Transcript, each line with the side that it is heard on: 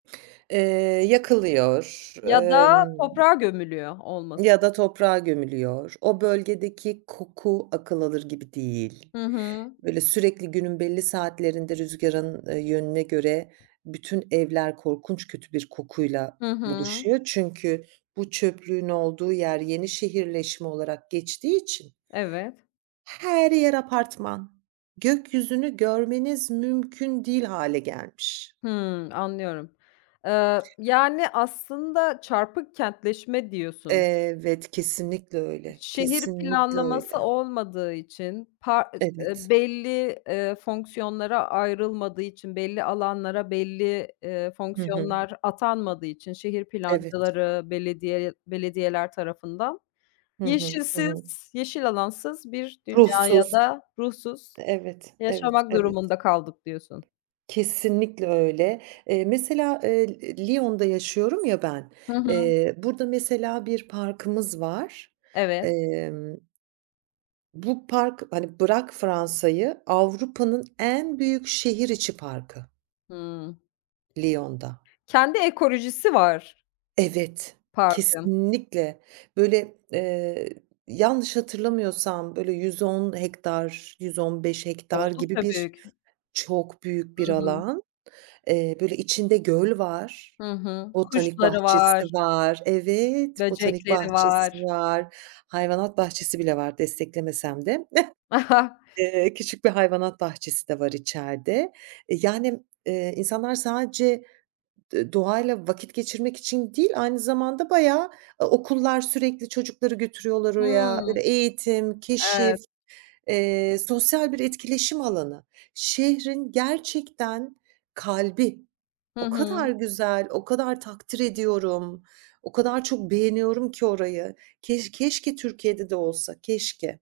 right: Eee, yakılıyor,
left: Ya da
right: emm
left: toprağa gömülüyor olması.
right: ya da toprağa gömülüyor. O bölgedeki koku, akıl alır gibi değil.
left: Hı hı.
right: Böyle sürekli günün belli saatlerinde rüzgarın e yönüne göre bütün evler korkunç kötü bir kokuyla
left: Hı hı.
right: buluşuyor. Çünkü bu çöplüğün olduğu yer yeni şehirleşme olarak geçtiği için
left: Evet.
right: her yer apartman. Gökyüzünü görmeniz mümkün değil hâle gelmiş.
left: Hımm, anlıyorum. Eee, yani, aslında çarpık kentleşme diyorsun.
right: Evet, kesinlikle öyle.
left: Şehir
right: Kesinlikle
left: planlaması
right: öyle.
left: olmadığı için, pa eee,
right: Evet.
left: belli, eee, fonksiyonlara ayrılmadığı için belli alanlara, belli, eee,
right: Hı hı.
left: fonksiyonlar atanmadığı için, şehir
right: Evet.
left: plancıları, belediye belediyeler tarafından,
right: Hı hı. Hı hı.
left: yeşilsiz, yeşil alansız bir dünyaya
right: Ruhsuz.
left: da ruhsuz
right: Evet, evet,
left: yaşamak
right: evet.
left: durumunda kaldık diyorsun.
right: Kesinlikle öyle. Eee, mesela, eee, L Lyon'da yaşıyorum ya ben.
left: Hı hı.
right: Eee, burada mesela bir parkımız var.
left: Evet.
right: Emm bu park, hani, bırak Fransa'yı, Avrupa'nın en büyük şehir içi parkı.
left: Hıı.
right: Lyon'da.
left: Kendi ekolojisi var.
right: Evet,
left: Parkın.
right: kesinlikle. Böyle, eee, yanlış hatırlamıyorsam, böyle 110 hektar, 115 hektar gibi
left: Oldukça büyük.
right: birçok büyük bir
left: Hı hı.
right: alan. Eee, böyle içinde göl var,
left: Hı hı.
right: botanik
left: Kuşları
right: bahçesi
left: var.
right: var Evet, botanik
left: Böcekleri
right: bahçesi
left: var.
right: var, hayvanat bahçesi bile var, desteklemesem de. Eee, küçük bir hayvanat bahçesi de var içeride. Yani, eee, insanlar sadece d doğayla vakit geçirmek için değil, aynı zamanda bayağı okullar sürekli çocukları götürüyorlar
left: Hıı,
right: oraya. Böyle eğitim, keşif,
left: evet.
right: eee, sosyal bir etkileşim alanı. Şehrin gerçekten kalbi.
left: Hı
right: O kadar
left: hı.
right: güzel, o kadar takdir ediyorum, o kadar çok beğeniyorum ki orayı. Keş keşke Türkiye'de de olsa, keşke.